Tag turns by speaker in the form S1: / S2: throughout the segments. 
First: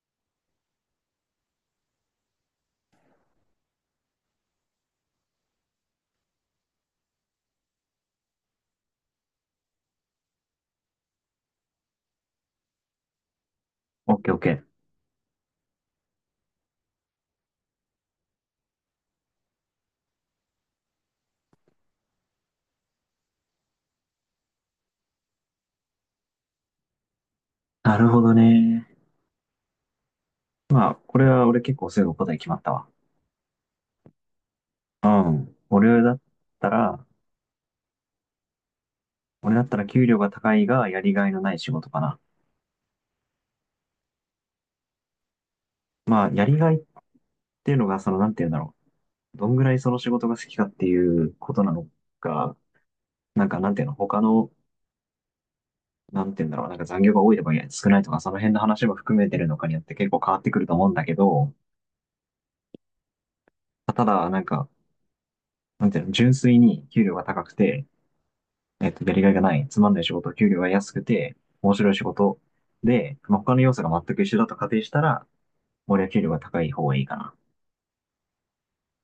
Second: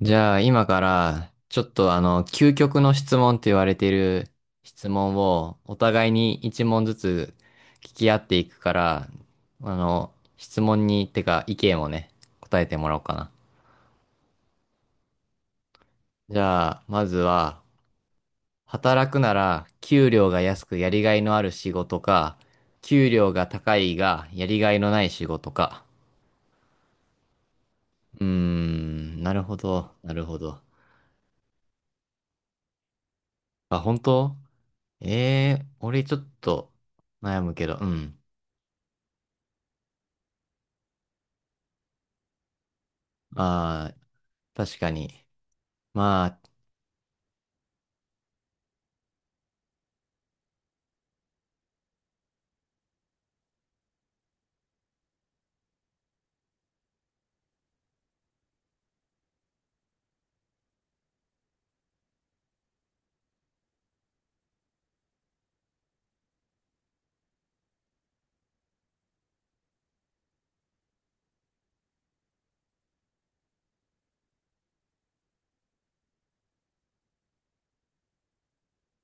S1: じゃあ今からちょっと究極の質問って言われている質問をお互いに一問ずつ聞き合っていくから、あの質問にてか意見をね、答えてもらおうかな。
S2: オッケーオッケー。
S1: じゃあまずは、働くなら給料が安くやりがいのある仕事か、給料が高いがやりがいのない仕事か。
S2: なるほ
S1: うー
S2: どね。
S1: ん、なるほど、なるほど。
S2: まあ、これは俺結構すぐ答え決まったわ。
S1: あ、本当？
S2: う
S1: え
S2: ん。
S1: えー、俺ちょっ
S2: た
S1: と
S2: ら、
S1: 悩むけど、うん。
S2: 俺だったら給料が高いがやりがいのない仕事かな。
S1: ああ、確かに。
S2: ま
S1: ま
S2: あ、
S1: あ、
S2: やりがいっていうのが、その、なんて言うんだろう。どんぐらいその仕事が好きかっていうことなのか、なんか、なんていうの、他の、なんて言うんだろう。なんか残業が多いとか少ないとか、その辺の話も含めてるのかによって結構変わってくると思うんだけど、ただ、なんか、なんていうの、純粋に給料が高くて、やりがいがない、つまんない仕事、給料が安くて、面白い仕事で、まあ、他の要素が全く一緒だと仮定したら、俺は給料が高い方がいいかな。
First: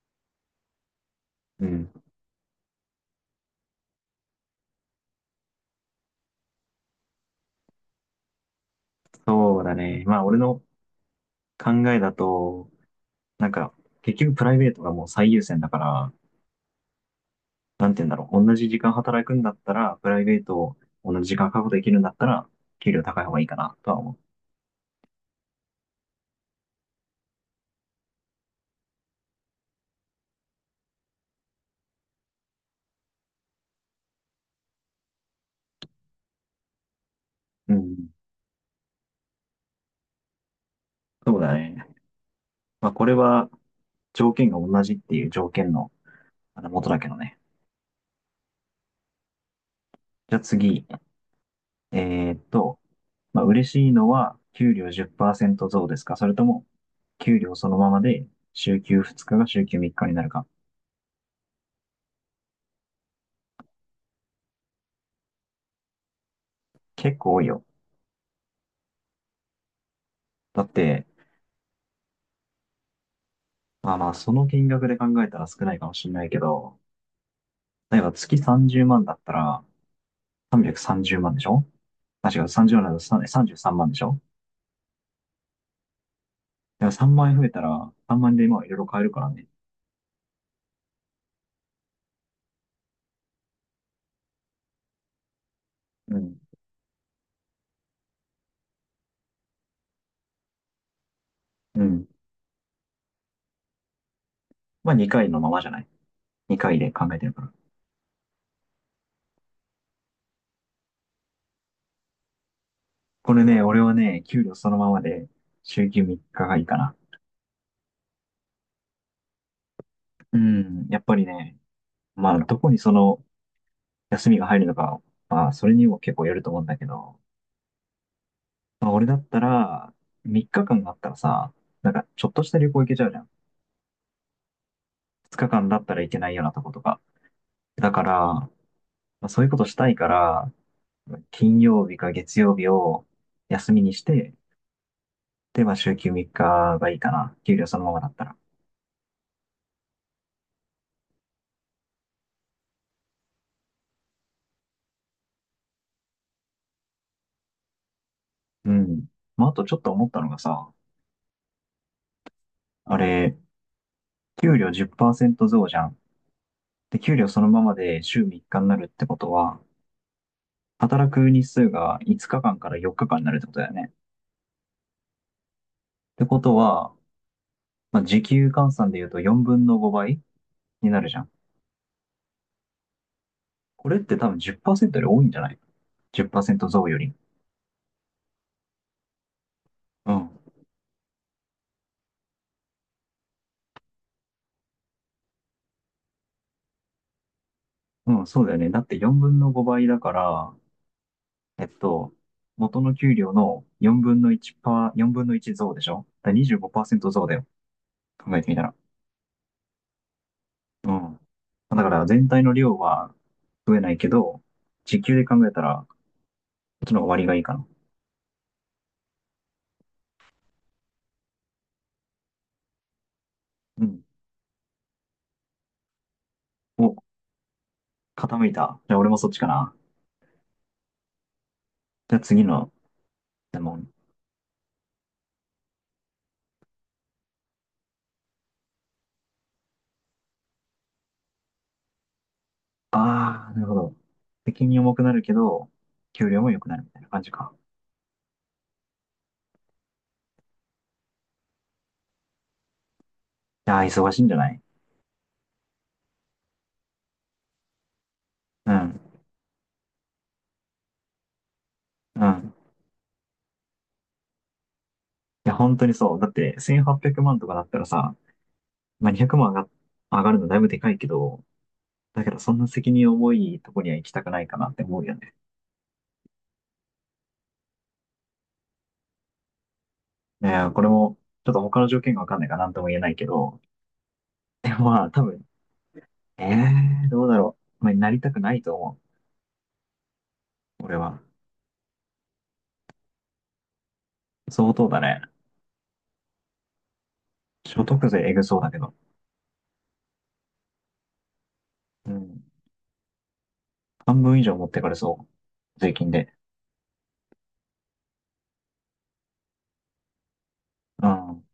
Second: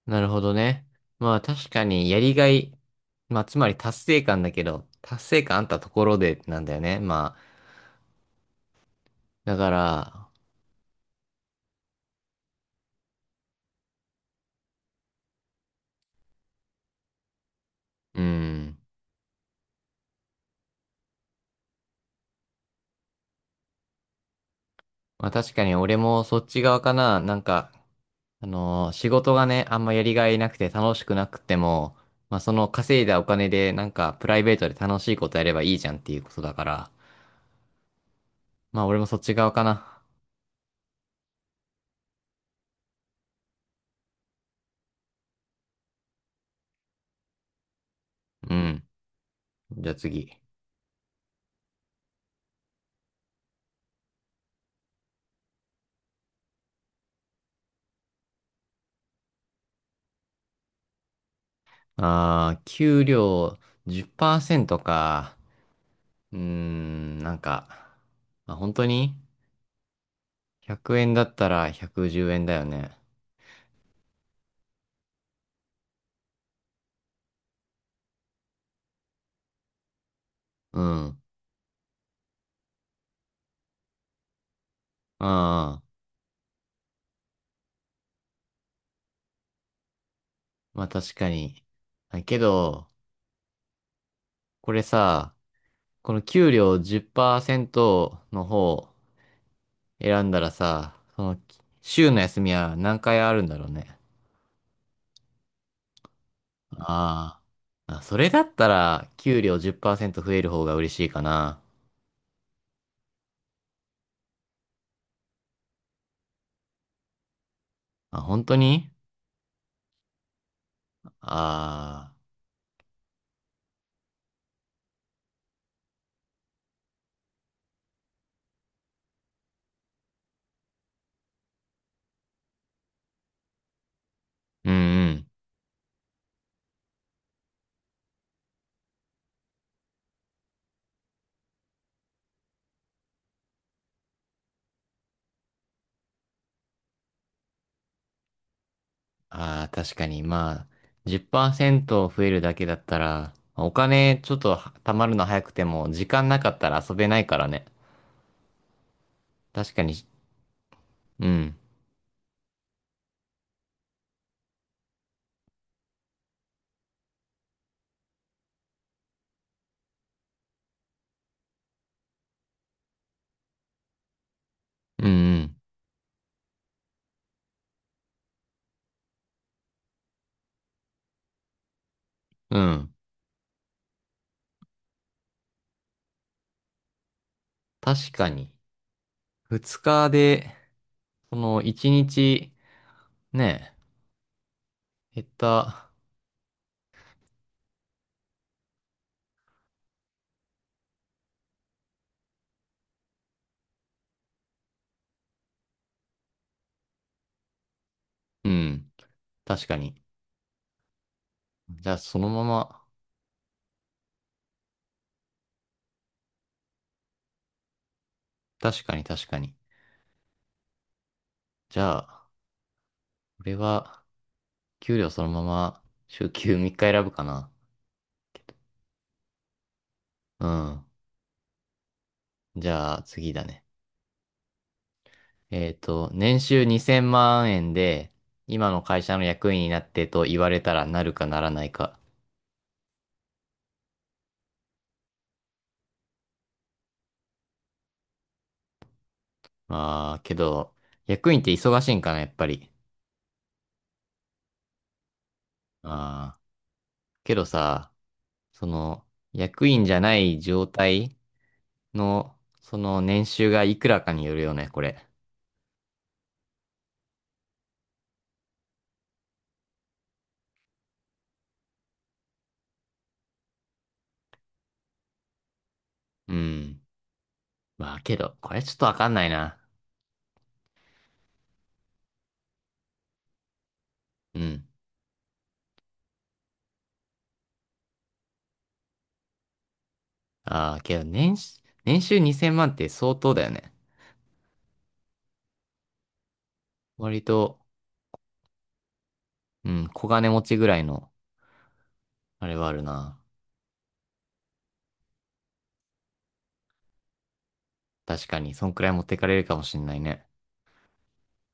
S1: なるほどね。まあ
S2: う
S1: 確か
S2: ん。
S1: にやりがい、まあつまり達成感だけど、達成感あったところでなんだよね。まあ、だ
S2: そう
S1: か
S2: だね。まあ、
S1: ら、
S2: 俺の考えだと、なんか、結局プライベートがもう最優先だから、なんて言うんだ
S1: う
S2: ろう。同じ
S1: ん。
S2: 時間働くんだったら、プライベートを同じ時間確保できるんだったら、給料高い方がいいかな、とは思
S1: まあ確かに俺もそっち側かな。なんか、仕事がね、あんまやりがいなくて楽しくなくても、まあその稼いだお金でなんかプライベートで楽しいことやればいいじゃんっていうことだから、
S2: う。うん。
S1: まあ俺もそっち側かな。
S2: そうだね。まあ、これは条件が同じっていう条件のあの元だけどね。
S1: うん。じゃあ次。
S2: じゃあ次。えーっと、まあ、嬉しいのは給料10%増ですか、それとも給料そのままで週休2日が週休3日になるか。
S1: ああ、給料10%か。うー
S2: 結
S1: ん、な
S2: 構
S1: ん
S2: 多いよ。
S1: か、まあ、本当に、
S2: だっ
S1: 100
S2: て、
S1: 円だったら110円だよね。
S2: まあまあその金額で考えたら少ないかもしれないけど、例えば月30万だったら
S1: う
S2: 330
S1: ん。
S2: 万でしょ。あ、違う、30万だと3 33万でしょ。
S1: ああ、
S2: でも3万円増えたら3万円で今いろいろ買えるからね。
S1: まあ確かに。あけど、これさ、こ
S2: う
S1: の
S2: ん。
S1: 給料10%の方選んだらさ、その、
S2: うん。
S1: 週の休みは何回あるんだろうね。
S2: まあ2回のままじゃない ?2 回で考えてる
S1: あ
S2: から。
S1: ーまあ、それだったら給料10%増える方が嬉しいかな。
S2: これね、俺はね、給料そのままで週休3日がいいかな。
S1: あ、本当に？
S2: うん、やっぱりね、
S1: ああー。
S2: まあ、どこにその休みが入るのか、まあ、それにも結構よると思うんだけど、まあ、俺だったら、3日間あったらさ、なんか、ちょっとした旅行行けちゃうじゃん。
S1: うんうん。
S2: 2日間だったら行けないようなとことか。だから、まあ、そういうことしたいから、金曜日か月曜日を休みにして、で、まあ、週休3日がいいかな。給料そのままだったら。
S1: ああ、確かに。まあ、10%増えるだけだったら、お金ちょっとは貯まるの早くても、時間なかったら遊べないからね。
S2: うん。まあ、あとち
S1: 確
S2: ょ
S1: か
S2: っと
S1: に。
S2: 思ったのがさ、
S1: うん。
S2: あれ、給料10%増じゃん。で、給料そのままで週3日になるってことは、働く日数が5日間かんから4日間になるってことだよね。っ
S1: うん
S2: てことは、まあ、時給換算で言うと4分の5倍になるじゃん。
S1: うん。うん。
S2: これって多分10%より多いんじゃない ?10% 増より。
S1: 確かに。2日
S2: うん。
S1: で、その1日、ね、減った。
S2: うん、そうだよね。だって4分の5倍だから、えっと、元の給料の4分の1パー、分の1増でしょ。だから25%増だよ。考え
S1: う
S2: てみたら。
S1: ん。確かに。
S2: うん。だか
S1: じゃあ
S2: ら
S1: その
S2: 全
S1: ま
S2: 体の量
S1: ま、
S2: は増えないけど、時給で考えたらっちの方が割がいいかな。
S1: 確かに確かに。じゃあ、俺
S2: う
S1: は、
S2: ん。
S1: 給料そのまま、週休3日
S2: お、
S1: 選ぶかな。
S2: 傾いた。じゃあ俺もそっちかな。
S1: うん。
S2: じゃあ次
S1: じ
S2: の
S1: ゃあ次だ
S2: 質
S1: ね。
S2: 問。
S1: 年収2000万円で、今の会社の役員になってと言われたらなるかならないか。
S2: ああ、なるほど。責任重くなるけど、給料も良くなるみたいな感じか。
S1: まあ、けど、役員って忙しいんかな、やっぱり。
S2: いやー、忙しいんじゃない？
S1: ああ、けどさ、そ
S2: うん、
S1: の、役員じゃない状態
S2: う
S1: の、
S2: ん。
S1: その年収がいくらかによるよね、これ。
S2: いや、本当にそう。だって、1800万とかだったらさ、まあ、200万上がるのだいぶでかいけど、だけど、そんな責任重いとこには行きたくないかなって思うよね。
S1: うん。まあ、けど、これちょっとわかんないな。
S2: いやー、これも、ちょっと他の条件がわかんないから何とも言えないけど、
S1: うん。
S2: でもまあ、多分、ええー、どうだろう。まあ、なりたくないと思
S1: ああ、
S2: う。
S1: け
S2: 俺
S1: ど、
S2: は。
S1: 年収2000万って相当だよね。
S2: 相当だね。
S1: 割と、
S2: 所得税えぐそうだけど。
S1: うん、小金持ちぐらいの、
S2: うん。
S1: あれはあるな。
S2: 半分以上持ってかれそう。税金で。
S1: 確かに、そんくらい持ってかれるかもしんないね。
S2: うん。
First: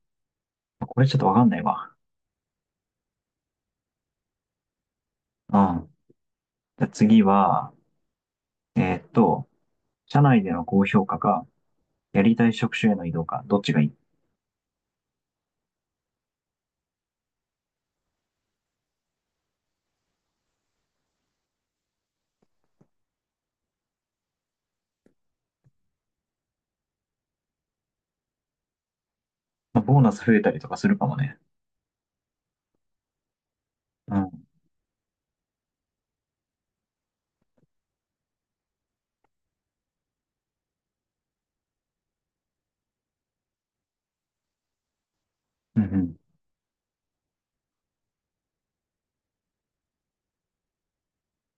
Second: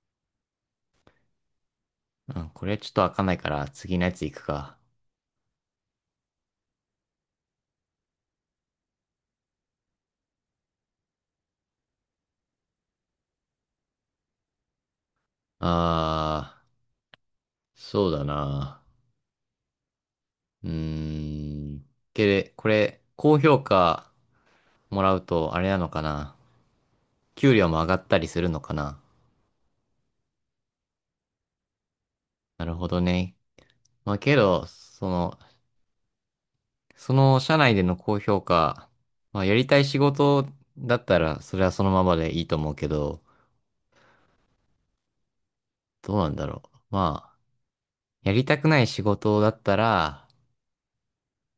S2: これちょっとわかんないわ。
S1: うん、これちょっと開かないから、次のやつ行くか。
S2: うん。じゃあ次は、えーっと、社内での高評価か、やりたい職種への移動か、どっちがいい？
S1: あー、そうだな。うーん。これ、高評価もらうと、あれなのかな。給料も上がったりするのかな。
S2: まあボーナス増えたりとかするかもね。
S1: なるほどね。ま
S2: う
S1: あけ
S2: ん。
S1: ど、その社内での高評価、まあやりたい仕事だったら、それはそのままでいいと思うけど、
S2: うんう
S1: ど
S2: ん。
S1: うなんだろう。まあ、やりたくない仕事だったら、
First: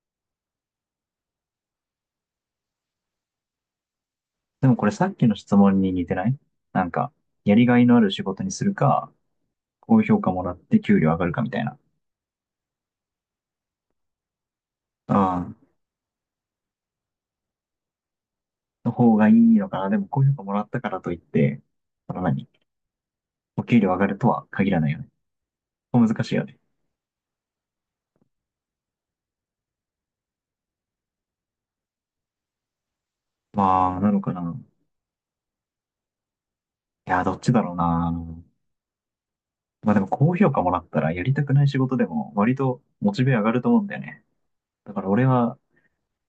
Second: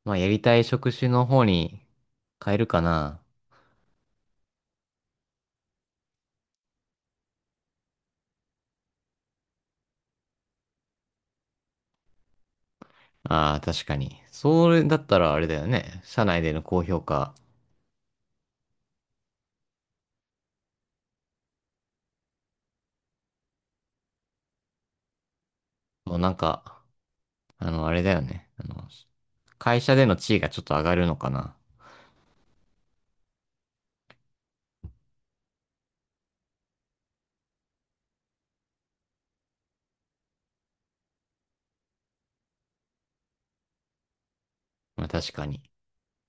S1: まあ、やりたい職種の方に変えるかな。
S2: でもこれさっきの質問に似てない？なんか、やりがいのある仕事にするか、高評価もらって給料上がるかみたいな。
S1: ああ、確かに。それだっ
S2: う
S1: たらあれだ
S2: ん。
S1: よね。社内での高評価。
S2: の方がいいのかな。でも高評価もらったからといって、その何お給料上がるとは限らないよね。難
S1: もうな
S2: し
S1: ん
S2: いよね。
S1: か、あれだよね。会社での地位がちょっと上がるのかな。
S2: まあ、なのかな。いや、どっちだろうな。まあでも高評価もらったらやりたくない仕事でも割とモチベ上がると思うんだよね。だか
S1: まあ
S2: ら俺
S1: 確か
S2: は
S1: に。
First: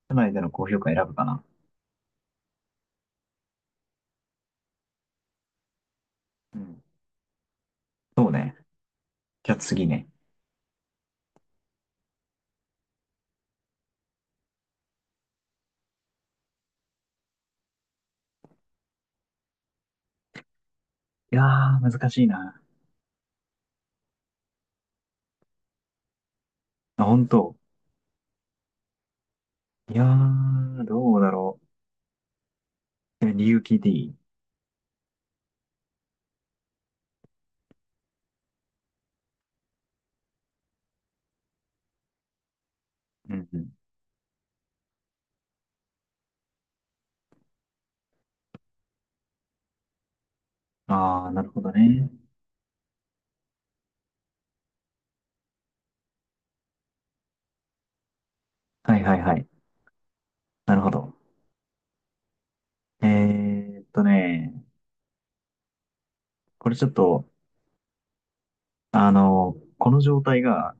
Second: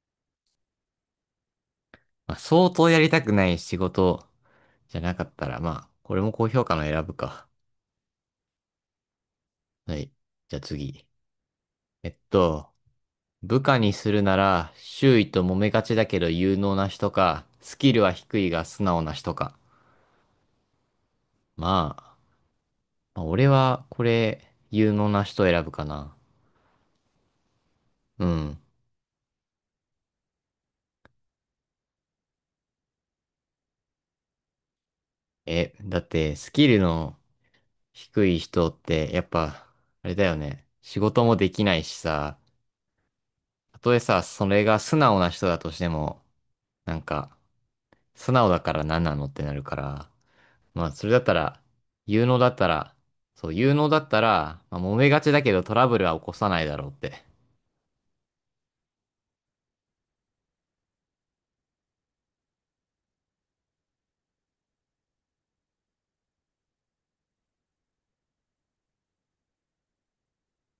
S2: 社内での高評価選ぶかな。
S1: まあ相当やりたくない仕事じゃなかったら、まあ、これも高
S2: う
S1: 評価
S2: ん。
S1: の選ぶか。
S2: そうね。じゃあ次
S1: は
S2: ね。
S1: い。じゃあ次。えっと、部下にするなら、周囲と揉めがちだけど有能な人か、スキルは低いが素直な人か。
S2: いやー、
S1: ま
S2: 難
S1: あ、
S2: しいな。
S1: まあ、俺は、これ、有能な人を選ぶかな。
S2: あ、本当。
S1: うん。
S2: いやー、どうだろう。え、理由聞いていい？
S1: だって、スキルの低い人って、やっぱ、あれだよね。仕事もできないしさ、
S2: うんうん。
S1: たとえさ、それが素直な人だとしても、なんか、素直だから何なのってなるから、まあ、それだっ
S2: あ
S1: た
S2: ー、なる
S1: ら、
S2: ほどね。
S1: 有能だったら、そう、有能だったら、まあ、揉めがちだけどトラブルは起こさないだろうって。
S2: はいはいはい。なるほど。えーっとね、これちょっとあの、この状態が、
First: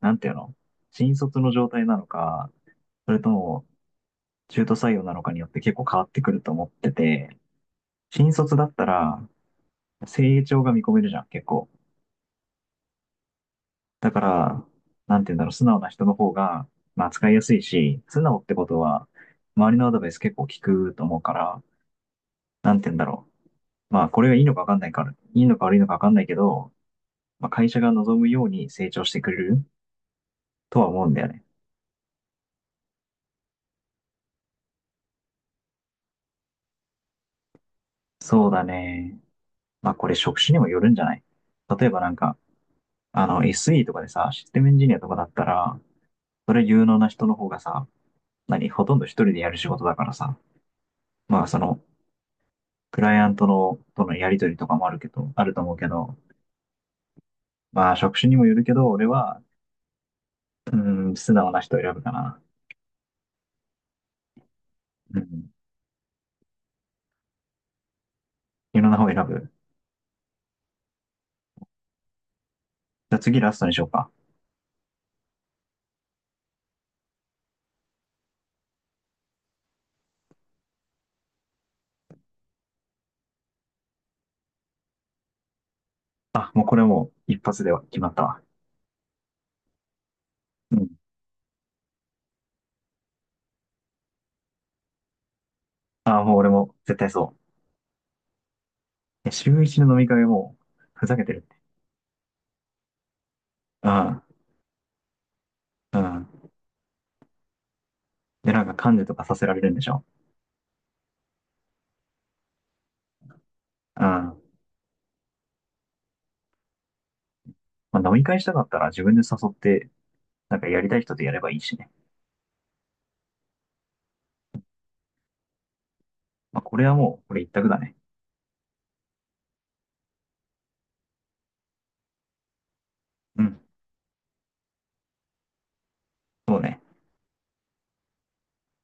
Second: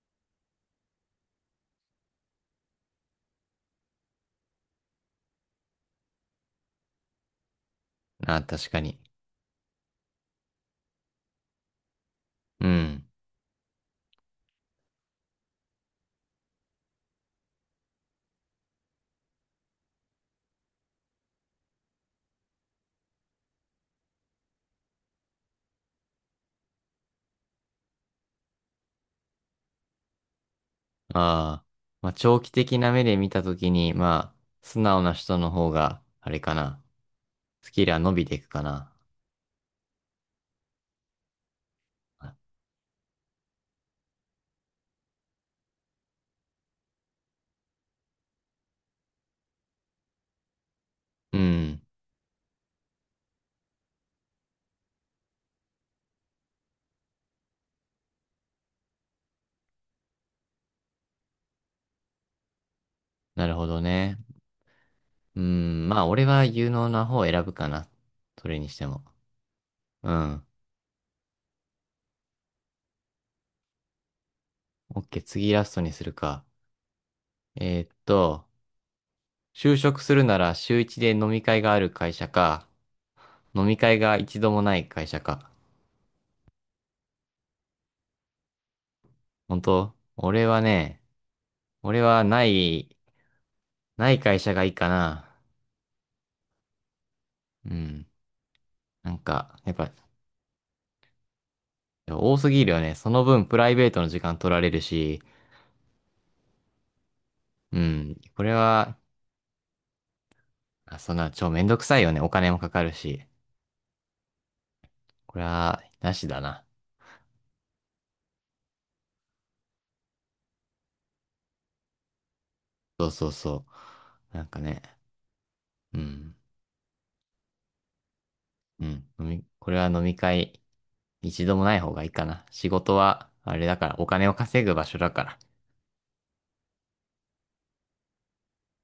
S2: なんていうの、新卒の状態なのか、それとも中途採用なのかによって結構変わってくると思ってて、新
S1: なあ、
S2: 卒だ
S1: 確
S2: っ
S1: か
S2: た
S1: に。
S2: ら成長が見込めるじゃん、結構。
S1: うん。
S2: だから、なんていうんだろう、素直な人の方が、まあ使いやすいし、素直ってことは、周りのアドバイス結構聞くと思うから、なんていうんだろう。まあこれがいいのかわかんないから、いいのか悪いのかわかんないけど、まあ会社が望むように成長してくれるとは思うんだよね。
S1: ああ、まあ、長期的な目で見たときに、まあ、素直な人の方が、あれかな。スキルは伸びていく
S2: そう
S1: か
S2: だ
S1: な。
S2: ね。まあこれ職種にもよるんじゃない？例えばなんか、あの SE とかでさ、システムエンジニアとかだったら、それ有能な人の方がさ、何、ほとんど一人でやる仕事だからさ、
S1: う
S2: まあその、
S1: ん、
S2: クライアントの、とのやりとりとかもあるけど、あると思うけど、まあ職種にもよるけど、俺は、うーん、素直な人を選ぶかな。
S1: なるほどね。
S2: う
S1: う
S2: ん。
S1: ん、まあ、俺は有能な方を選ぶかな。それにし
S2: 有
S1: て
S2: 能な
S1: も。
S2: 方を選ぶ。
S1: うん。
S2: じゃあ次ラストにしようか。
S1: オッケー、次ラストにするか。えーっと、就職するなら週一で飲み会がある会社か、飲み会が一度もない会社か。
S2: あ、もうこれもう一発では決まったわ。
S1: 本当、俺は
S2: うん。
S1: ね、俺はない、ない会社がいいかな。
S2: あ、もう俺も絶対そ
S1: うん。なん
S2: う。え、
S1: か、
S2: 週
S1: やっ
S2: 一の
S1: ぱ
S2: 飲み会も、ふざけてるって。
S1: 多すぎるよね。その分プライベ
S2: う
S1: ートの時
S2: ん。
S1: 間取られるし、
S2: うん。
S1: うん。これ
S2: で、なんか噛ん
S1: は、
S2: でとかさせられるんでしょ？
S1: あそんな、超めんどくさいよね。お金もかかるし。
S2: うん。ま
S1: これは、なしだな。
S2: あ、飲み会したかったら自分で誘って、なんかやりたい人とやればいいしね。
S1: そうそうそう。なんかね、うん。
S2: まあ、これはもう、これ一択だね。
S1: うん。これは飲み会、一度もない方がいいかな。仕事は、
S2: う
S1: あ
S2: ん。
S1: れだから、お金を稼ぐ場所だから。
S2: そうね。